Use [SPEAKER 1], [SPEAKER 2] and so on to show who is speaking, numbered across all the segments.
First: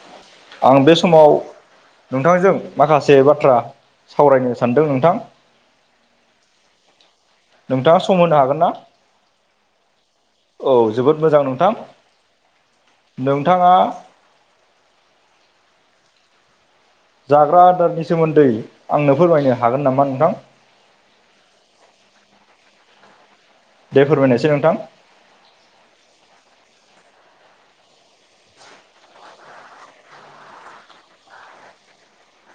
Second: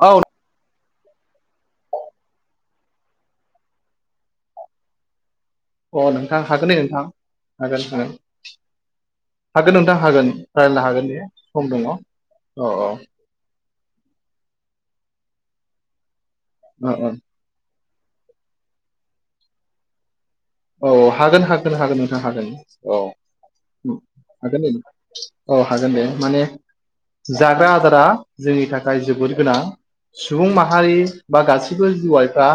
[SPEAKER 1] औ
[SPEAKER 2] आं बे समाव नोंथांजों माखासे बाथ्रा सावरायनो सानदों नोंथां
[SPEAKER 1] अ नोंथां हागोन दे नोंथां
[SPEAKER 2] नोंथाङा सम होनो हागोन ना
[SPEAKER 1] हागोन नोंथां हागोन
[SPEAKER 2] औ
[SPEAKER 1] रायज्लायनो हागोन
[SPEAKER 2] जोबोद
[SPEAKER 1] दे
[SPEAKER 2] मोजां नोंथां
[SPEAKER 1] सम दङ औ औ
[SPEAKER 2] नोंथाङा
[SPEAKER 1] उ
[SPEAKER 2] जाग्रा आदारनि सोमोन्दै आंनो फोरमायनो हागोन नामा नोंथां।
[SPEAKER 1] औ हागोन हागोन हागोन नोंथां हागोन औ
[SPEAKER 2] दे फोरमायनायसै
[SPEAKER 1] हागोन ने
[SPEAKER 2] नोंथां
[SPEAKER 1] औ हागोन दे माने जाग्रा आदारा जोंनि थाखाय जोबोद गोनां। सुबुं माहारि बा गासैबो जवाइफ्रा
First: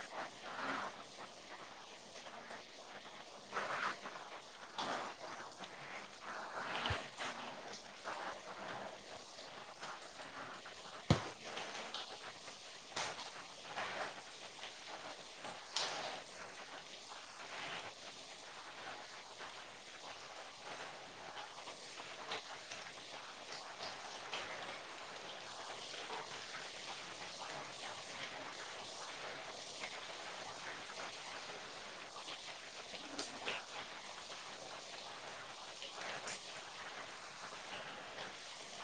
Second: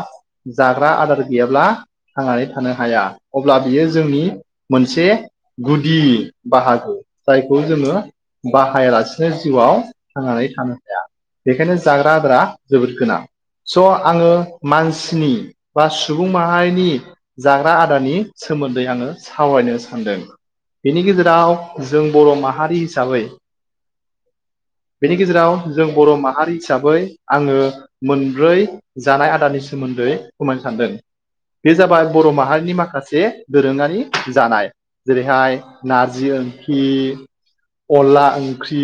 [SPEAKER 1] जाग्रा आदार गैयाब्ला आनानै थानो हाया अब्ला बियो जोंनि मोनसे गुदि बाहागो जायखौ जोङो। बाहायालासेनो जिउआव थांनानै थानो हाया। बेखायनो जाग्रा आदार जोबोद गोनां। स' आङो मानसिनि बा सुबुं माहारिनि। जाग्रा आदारनि सोमोन्दै आङो सावरायनो सानदों। बेनि गेजेराव जों बर' माहारि हिसाबै
[SPEAKER 2] [inaudible]
[SPEAKER 1] बेनि गेजेराव जों बर' माहारि हिसाबै आङो मोनब्रै जानाय आदारनि सोमोन्दै खमायनो सानदों बे जाबाय। बर' माहारिनि माखासे दोरोङारि जानाय। जेरैहाय नारजि ओंखि अनला ओंख्रि,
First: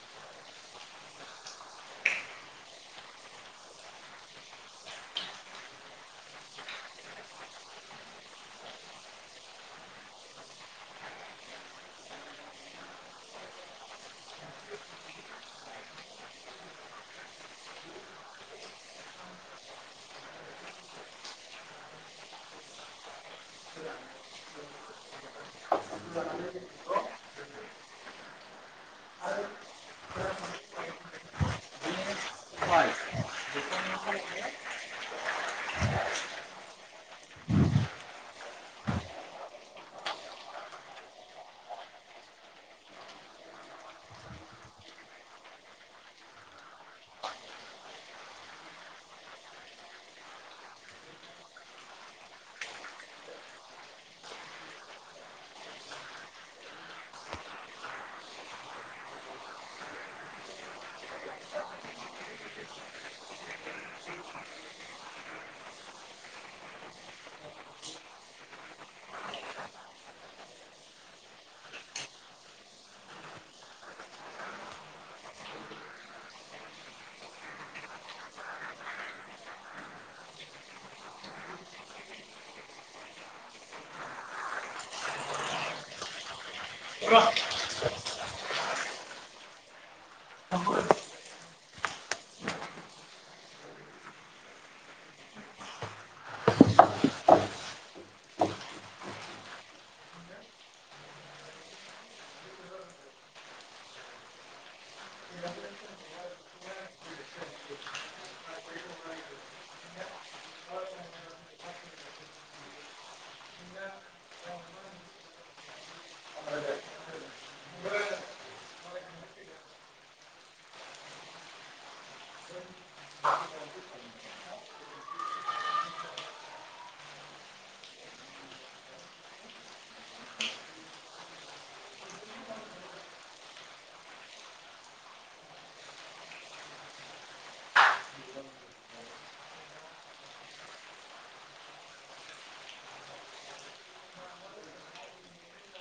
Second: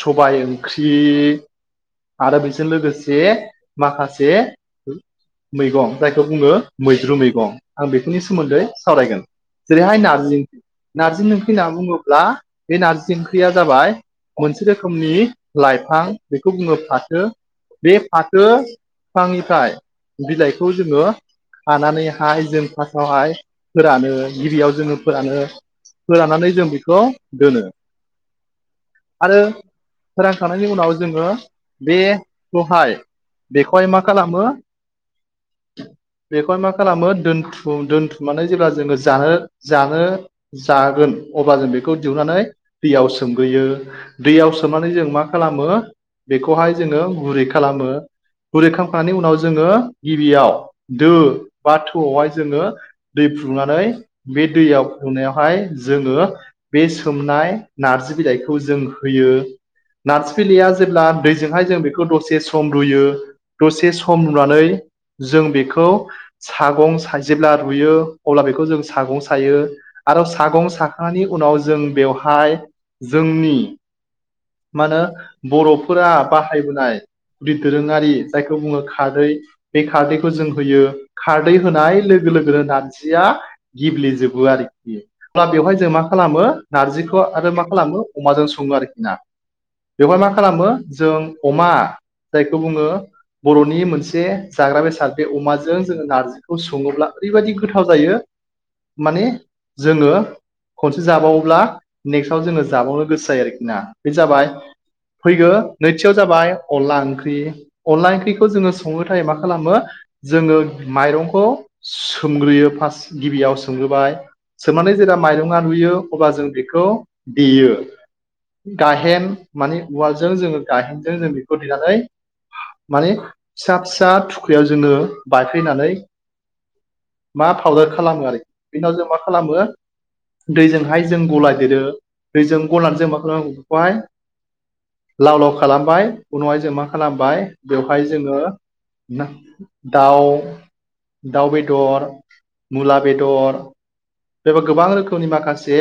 [SPEAKER 1] सबाय ओंख्रि आरो बेजों लोगोसे माखासे। मैगं जायखौ बुङो मैद्रु मैगं आं बेफोरनि सोमोन्दै सावरायगोन। जेरैहाय नारजि ओंख्रि नार्जि ओंख्रि होनना बुङोब्ला बे नारजि ओंख्रिया जाबाय। मोनसे रोखोमनि लाइफां बेखौ बुंङनो फाथो बे फाथो बिफांनिफ्राय बिलाइखौ जोङो। हानानैहाय जों फार्स्टआवहाय फोरानो गिबियाव जोङो फोरानो। फोरानानै जों बेखौ दोनो। आरो फोरोंखांनायनि उनाव जोङो। बेखौहाय बेखौहाय मा खालामो बेखौहाय मा खालामो दोनथुम दोनथुमनानै जेब्ला जोङो जानो जानो। जागोन अब्ला जों बेखौ दिहुननानै दैयाव सोमगोयो। दैयाव सोमनानै जों मा खालामो बेखौहाय जोङो गुरै खालामो। गुरैखांखांनायनि उनाव जोङो गिबियाव दो बा थौआवहाय जोङो। दै फुुंनानै बे दैयाव फुनायावहाय जोङो। बे सोमनाय नार्जि बिलाइखौ जों होयो नारजि बिलाइया। जेब्ला दैजोंहाय जों बेखौ दसे सम रुयो दसे सम रुनानै जों बेखौ सागं जेब्ला रुयो अब्ला बेखौ जों सागं सायो। आरो सागं साखांनायनि उनाव जों बेवहाय जोंनि। मा होनो बर'फोरा बाहायबोनाय गदि दोरोङारि जायखौ बुङो खारै। बे खारदैखौ जों होयो खारदै होनाय लोगो लोगोनो नारजिया। गेब्लेजोबो आरोखि अब्ला बेवहाय जों मा खालामो। नारजिखौ आरो मा खालामो अमाजों सङो आरोखि ना। बेवहाय मा खालामो जों अमा जायखौ बुङो। बर'नि मोनसे जाग्रा बेसाद बे अमाजों जोङो नारजिखौ सङोब्ला ओरैबायादि गोथाव जायो। माने जोङो। खनसे जाबावोब्ला नेक्स्टाव जोङो जाबावनो गोसो जायो आरोखि ना बे जाबाय। फैगौ नैथियाव जाबाय अनला ओंख्रि। अनला ओंख्रिखौ जोङो संनो थाखाय मा खालामो जोङो माइरंखौ सोमग्रोयो फार्स्ट गिबियाव सोमग्रोबाय। सोमनानै जेब्ला माइरङआ रुयो अब्ला जों बेखौ देयो। गाहेन माने उवालजों जोङो गायेनजों जों बेखौ देनानै माने फिसा फिसा थुख्रियाव जोङो बायफैनानै मा पाउदार खालामो आरो बिनि उनाव जों मा खालामो दैजोंहाय जों गलादेरो दैजों गलानो जों मा खालामनांगौहाय लाव लाव खालामबाय उनावहाय जों मा खालामबाय बेवहाय जोङो दाउ दाउ बेदर मुला बेदर बेबा गोबां रोखोमनि माखासे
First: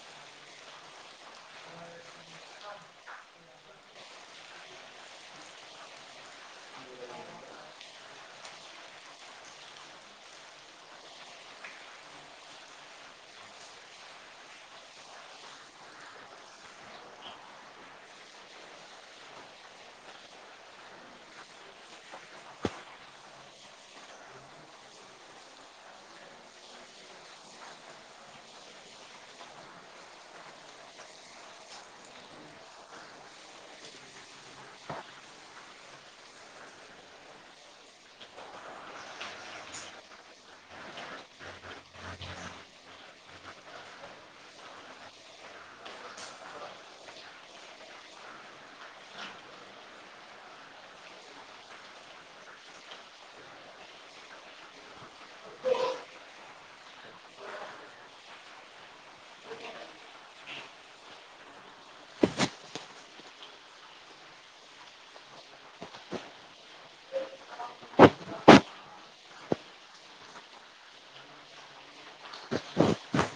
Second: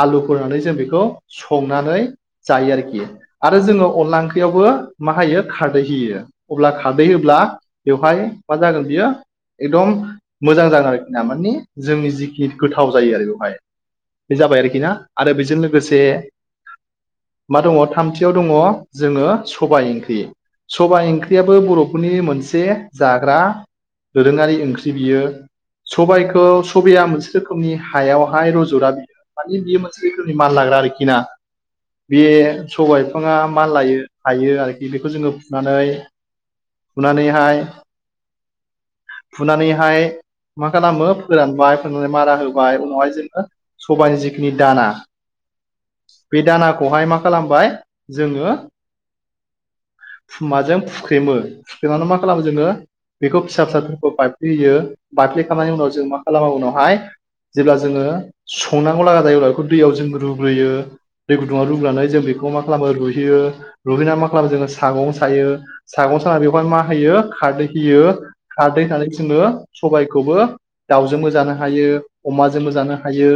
[SPEAKER 1] आलु होनानै जों बेखौ संनानै जायो आरोखि आरो जोङो अनला ओंख्रियावबो मा होयो खारदै होयो अब्ला खारदै होब्ला बेवहाय मा जागोन बियो एकदम मोजां जागोन आरोखि ना मे जोंनि जिखिनि गोथाव जायो आरो बेवहाय बे जाबाय आरोखि ना आरो बेजों लोगोसे मा दङ थामथियाव दङ जोङो सबाय ओंख्रि सबाइ ओंख्रियाबो बर'फोरनि मोनसे जाग्रा दोरोङारि ओंख्रि बियो सबाइखौ सबाइआ मोनसे रोखोमनि हायावहाय रज'ग्रा बियो माने बियो मोनसे रोखोमनि माल लाग्रा आरोखि ना बे सबाइ बिफाङा मानलायो हायो आरोखि बेखौ जोङो फुनानै फुनानैहाय फुनानैहाय मा खालामो फोरानबाय मारा होबाय उनावहाय जोङो सबायनि जिखिनि दाना बे दानाखौहाय मा खालामबाय जोङो फुमाजों फुख्रेमो फुख्रेनानै मा खालामो जोङो बेखौ फिसा फिसाफोरखौ बायफ्ले होयो बारफ्लेखांनायनि उनाव जोङो मा खालामो उनावहाय जेब्ला जोङो संनांगौ लागा जायोब्ला बेखौ दैयाव जों रुग्रोयो दै गुदुङाव रुग्रोनानै जों बेखौ मा खालामो रुयहोयो रुहोनानै मा खालामो जोङो सागं सायो सागं साना बेखौहायनो मा होयो खारदै होयो खारदै होननानै जोङो सबाइखौबो दावजोंबो जानो हायो अमाजोंबो जानो हायो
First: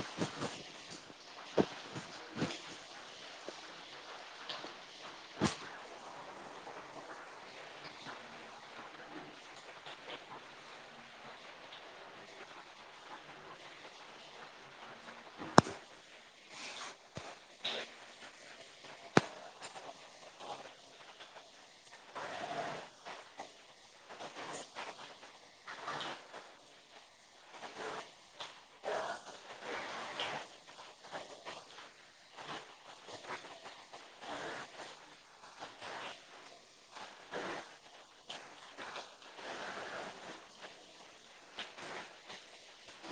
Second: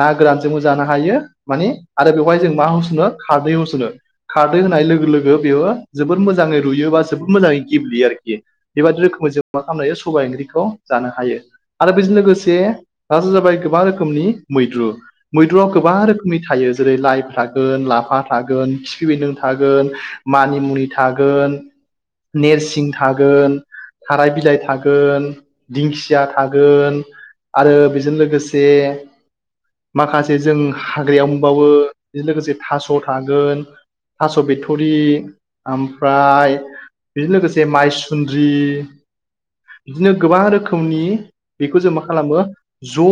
[SPEAKER 1] ना गोरानजोंबो जानो हायो मानिे आरो बेवहाय जों मा होसनो खारदै होस'नो खारदै होनाय लोगो लोगो बेयो जोबोद मोजाङै रुयो बा जोबोद मोजाङै गेब्लेयो आरोखि बेबायदि रोखोमै जों मा खालामनो हायो सबाय ओंख्रिखौ जानो हायो आरो बेजों लोगोसे जे आरो जाबाय गोबां रोखोमनि मैद्रु मैद्रुआव गोबां रोखोमनि थायो जेरै लाइ थागोन लाफा थागोन खिफि बेनदों थागोन मानिमुनि थागोन नेरसिं थागोन थाराय बिलाइ थागोन दिंखिया थागोन आरो बेजों लोगोसे माखासे जों हाग्रायाव मोनबावो बेजों लोगोसे थास' थागोन थास' बिथरि ओमफ्राय बेजों लोगोसे माइसुन्द्रि बिदिनो गोबां रोखोमनि बेखौ जों मा मा खालामो ज'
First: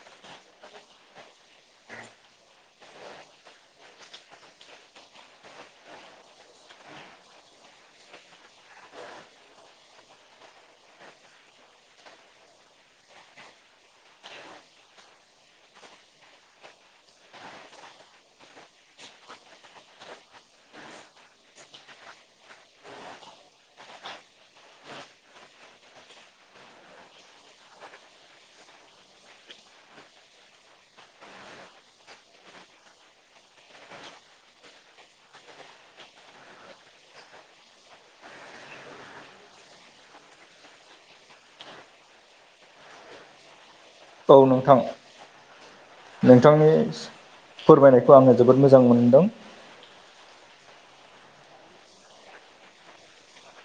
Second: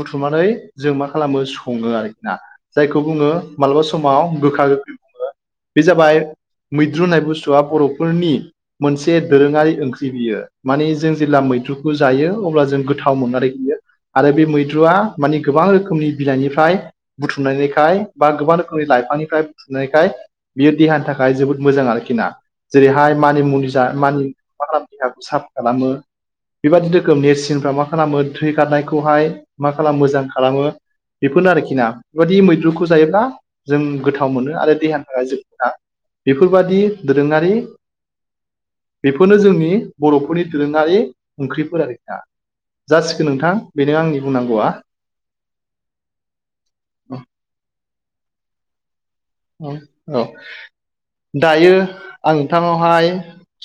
[SPEAKER 1] बुथुमनानै जों मा खालामो सङो आरोखि ना जायखौ बुङो मालाबा समाव गोखा गोखै बुङो बे जाबाय मैद्रु होननाय बुस्थुआ बर'फोरनि मोनसे दोरोङारि ओंख्रि बियो माने जों जेब्ला मैद्रुखौ जायो अब्ला जों गोथाव थाव मोननानै बियो आरो बे मैद्रुआ माने गोबां रोखोमनि बिलाइनिफ्राय बुथुमनायखाय बा गोबां रोखोमनि लाइफांनिफ्राय बुथुमनायखाय बियो देहानि थाखाय जोबोद मोजां आरोखि ना जेरैहाय मानि मुनि जा मानि मा देहाखौ साफा खालामो बेबादि रोखोम नेरसिनफ्रा मा खालामो थै खारनायखौहाय मा खालामो मोजां खालामो बेफोरनो आरोखि ना बेबायदि मैद्रुखौ जायोब्ला जों गोथाव मोनो आरो देहानि थाखाय जों मोना बेफोरबादि दोरोङारि बेफोरनो जोंनि बर'फोरनि दोरोङारि ओंख्रिफोर आरोखिना जासिगोन नोंथां
[SPEAKER 2] औ
[SPEAKER 1] बुंनांगौआ
[SPEAKER 2] नोंथां नोंथांनि फोरमायनायखौ आङो जोबोद मोजां मोनदों
[SPEAKER 1] औ दायो आं नोंथांनावहाय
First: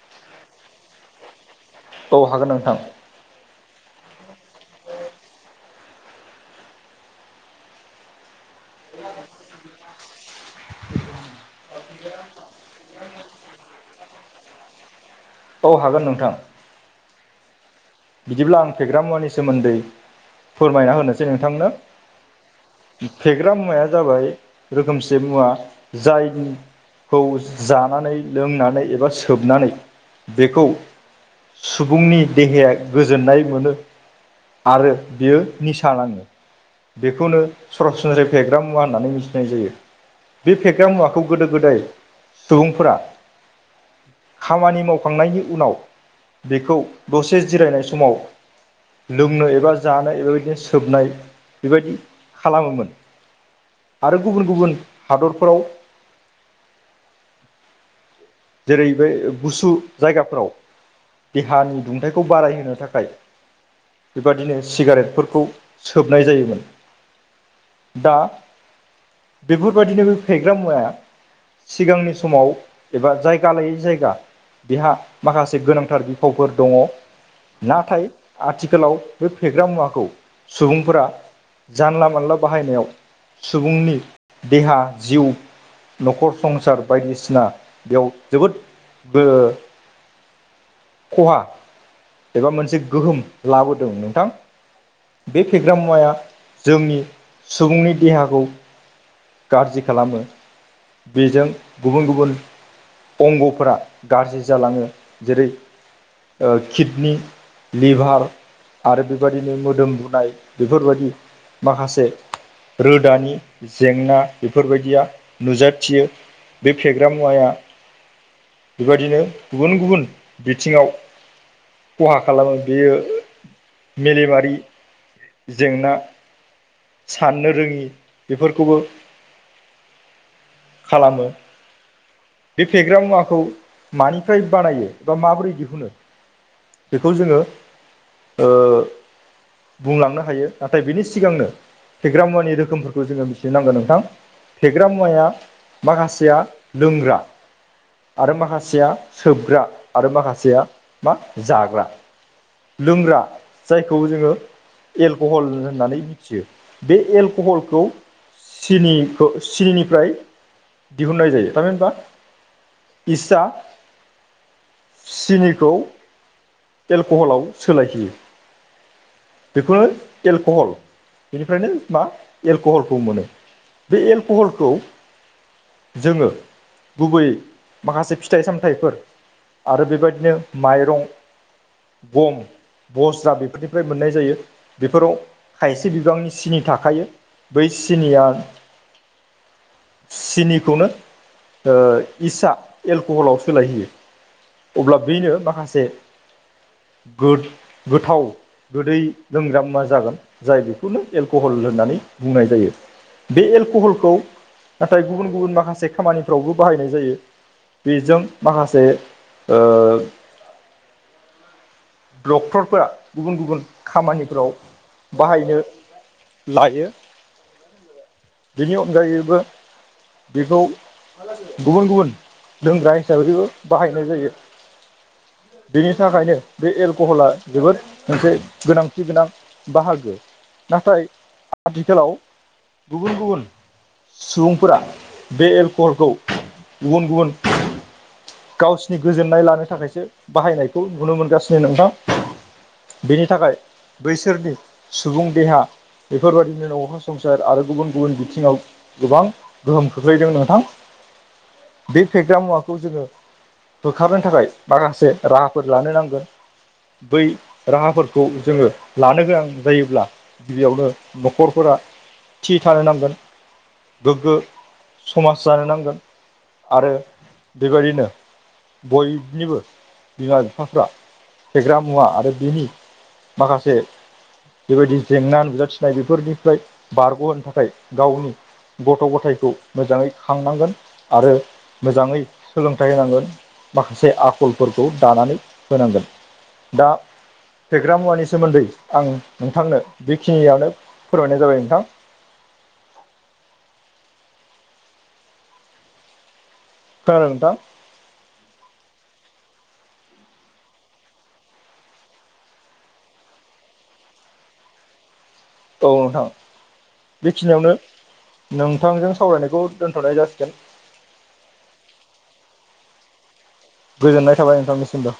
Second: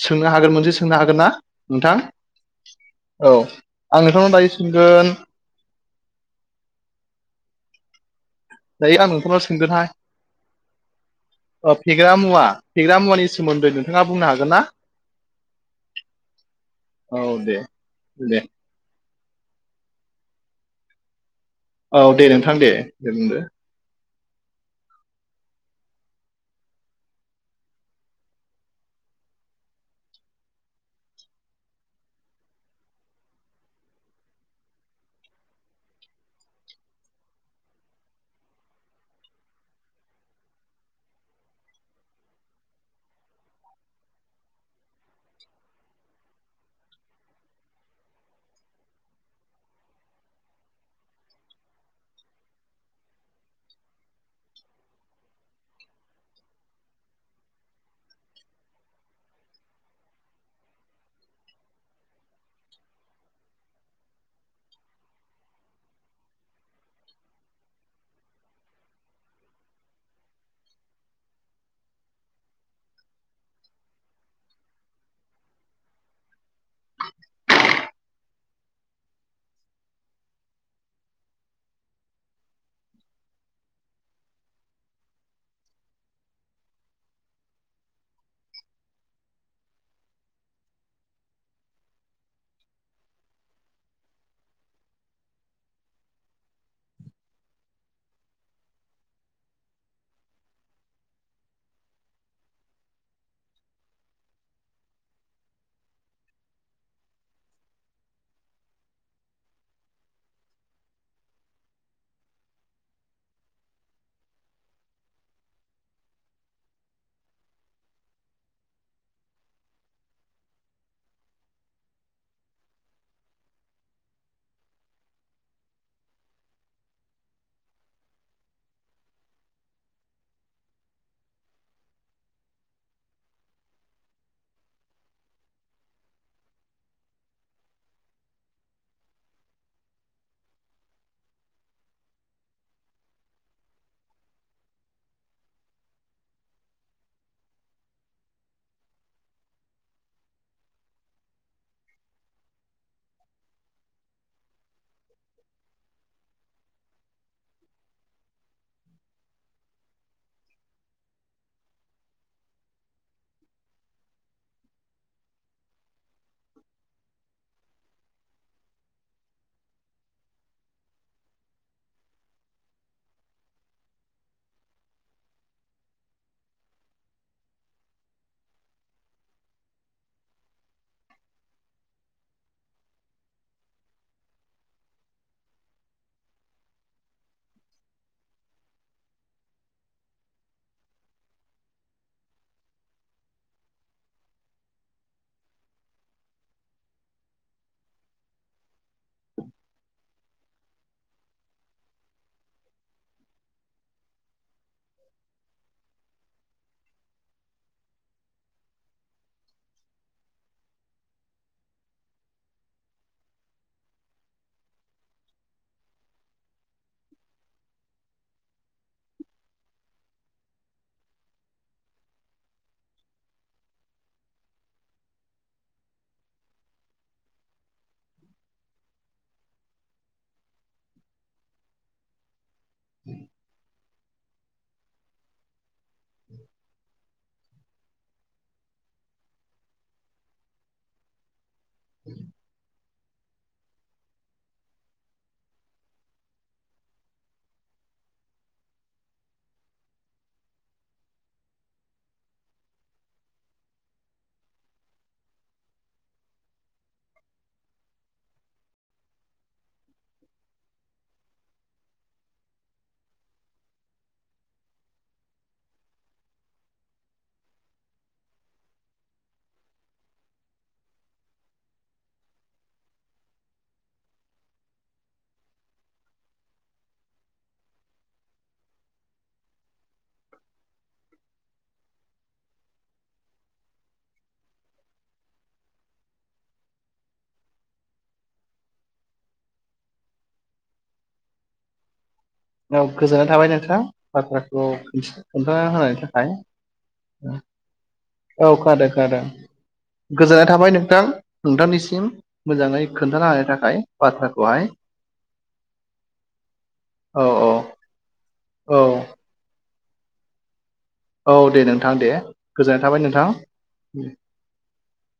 [SPEAKER 1] सोंनो हागोन मोनसे सोंनो हागोन ना नोंथां
[SPEAKER 2] औ हागोन नोंथां
[SPEAKER 1] औ आं नोंथांनाव दायो सोंगोन दायो आं नोंखौनाव सोंगोनहाय फेग्रा मुवा फेग्रा मुवानि सोमोन्दै नोंथाङा बुंनो हागोन ना
[SPEAKER 2] औ हागोन नोंथां
[SPEAKER 1] औ दे दे
[SPEAKER 2] बिदिब्ला आं फेग्रा मुवानि सोमोन्दै फोरमायना होनोसै नोंथांनो
[SPEAKER 1] औ दे नोंथां दे दे बुंदो
[SPEAKER 2] फेग्रा मुवाया जाबाय रोखोमसे मुवा जायनि खौ जानानै लोंनानै एबा सोबनानै बेखौ सुबुंनि देहाया गोजोननाय मोनो आरो बियो निसा नाङो बेखौनो सरासनस्राय फेग्रा मुवा होननानै मिथिनाय जायो बे फेग्रा मुवाखौ गोदो गोदाय सुबुंफोरा खामानि मावखांनायनि उनाव बेखौ दसे जिरायनाय समाव लोंनो एबा जानाय बेबायदिनो सोबनाय बेबायदि खालामोमोन आरो गुबुन गुबुन हादरफोराव जेरै बे गुसु जायगाफ्राव देहानि दुंथायाइखौ बारायहोनो थाखाय बेबादिनो सिगारेटफोरखौ सोबनाय जायोमोन दा बेफोरबायदिनो फेग्रा मुवाया सिगांनि समाव एबा जायगा लायै जायगा बेहा माखासे गोनांथार बिफावफोर दङ नाथाय आथिखालाव बे फेग्रा मुवाखौ सुबुंफोरा जानला मोनानला बाहायनायाव सुबुंनि देहा जिउ न'खर संसार बायदिसिना बेयाव जोबोद खहा एबा मोनसे गोहोम लाबोदों नोंथां बे फेग्रा मुवाया जोंनि सुबुंनि देहाखौ गाज्रि खालामो बेजों गुबुन गुबुन अंग'फोरा गाज्रि जालाङो जेरै किडनि लिभार आरो बेबायदिनो मोदोम बुनाय बेफोरबायदि माखासे रोदानि जेंना बेफोरबायदिया नुजाथियो बे फेग्रा मुवाया बेबायदिनो गुबुन गुबुन बिथिङाव खहा खालामो बेयो मेलेमारि जेंना साननो रोङि बेफोरखौबो खालामो बे फेग्रा मुवाखौ मानिफ्राय बानायो बा माबोरै दिहुनो बेखौ जोङो बुंलांनो हायो नाथाय बिनि सिगांनो फेग्रा मुवानि रोखोमफोरखौ जोङो मिथि नांगोन नोंथां फेग्रा मुवाया माखासेया लोंग्रा आरो माखासेया सोबग्रा आरो माखासेया मा जाग्रा लोंग्रा जायखौ जोङो एलक'हल होननानै मिथियो बे एलक'हलखौ सिनिखौ सिनिनिफ्राय दिहुननाय जायो थारमि होनबा इसा सिनिखौ एलक'हलाव सोलायहियो बेखौनो एलक'हल बेनिफ्रायनो मा एलक'हलखौ मोनो बे एलक'हलखौ जोङो गुबैयै माखासे फिथाइ सामथाइफोर आरो बेबायदिनो माइरं गम बस्रा बेफोरनिफ्राय मोननाय जायो बेफोराव खायसे बिबांनि सिनि थाखायो बै सिनिया सिनिखौनो इसा एलक'हलाव सोलायहयो अब्ला बेनो माखासे गोथाव गोदै लोंग्रा मा जागोन जाय बेखौनो एलक'हल होननानै बुंनाय जायो बे एलक'हलखौ नाथाय गुबुन गुबुन माखासे खामानिफ्रावबो बाहायनाय जायो बेजों माखासे डक्टरफोरा गुबुन गुबुन खामानिफोराव बाहायनो लायो बेनि अनगायैबो बेखौ गुबुन गुबुन लोंग्रा हिसाबैबो बाहायनाय जायो बेनि थाखायनो बे एलक'हला जोबोद मोनसे गोनांथि गोनां बाहागो नाथाय आथिखालाव गुबुन गुबुन सुबुंफोरा बे एलकरखौ गुबुन गुबुन गावसिनि गोजोननाय लानो थाखायसो बाहायनायखौ नुनो मोनगासिनो नोंथां बेनि थाखाय बैसोरनि सुबुं देहा बेफोरबादिनो न'खर संसार आरो गुबुन गुबुन बिथिङाव गोबां गोहोम खोख्लैदों नोंथां बे फेग्रा मुवाखौ जोङो होोखारनो थाखाय माखासे राहाफोर लानो नांगोन बै राहाफोरखौ जोङो लानो गोनां जायोब्ला गिबियावनो न'खरफोरा थि थानो नांगोन गोग्गो समाज जानो नांगोन आरो बेबायदिनो बयनिबो बिमा बिफाफ्रा फेग्रा मुवा आरो बिनि माखासे बेबायदि जेंना नुजाथिनाय बेफोरनिफ्राय बारग'होनो थाखाय गावनि गथ' गथायखौ मोजाङै खांनांगोन आरो मोजाङै फोथाय होनांगोन माखासे आखलफोरखौ दानानै होनांगोन दा फेग्रा मुवानि सोमोन्दै आं नोंथांनो बेखिनियावनो फोरमायनाय जाबाय नोंथां
[SPEAKER 1] औ गोजोननाय थाबाय नोंथाङ बाथ्राखौ खोन्था होनायनि थाखाय
[SPEAKER 2] खोनादों नोंथां
[SPEAKER 1] औ खादों खादों गोजोननाय थाबाय नोंथां नोंथांनिसिम मोजाङै खोन्थाना होनानो थाखाय बाथ्राखौहाय
[SPEAKER 2] औ नोंथां
[SPEAKER 1] औ औ
[SPEAKER 2] बेखिनियावनो
[SPEAKER 1] औ
[SPEAKER 2] नोंथांजों सावरायनायखौ दोनथ'नाय जासिगोन
[SPEAKER 1] औ दे नोंथां दे गोजोननाय थाबाय नोंथां
[SPEAKER 2] गोजोननाय थाबाय नोंथांनिसिमबो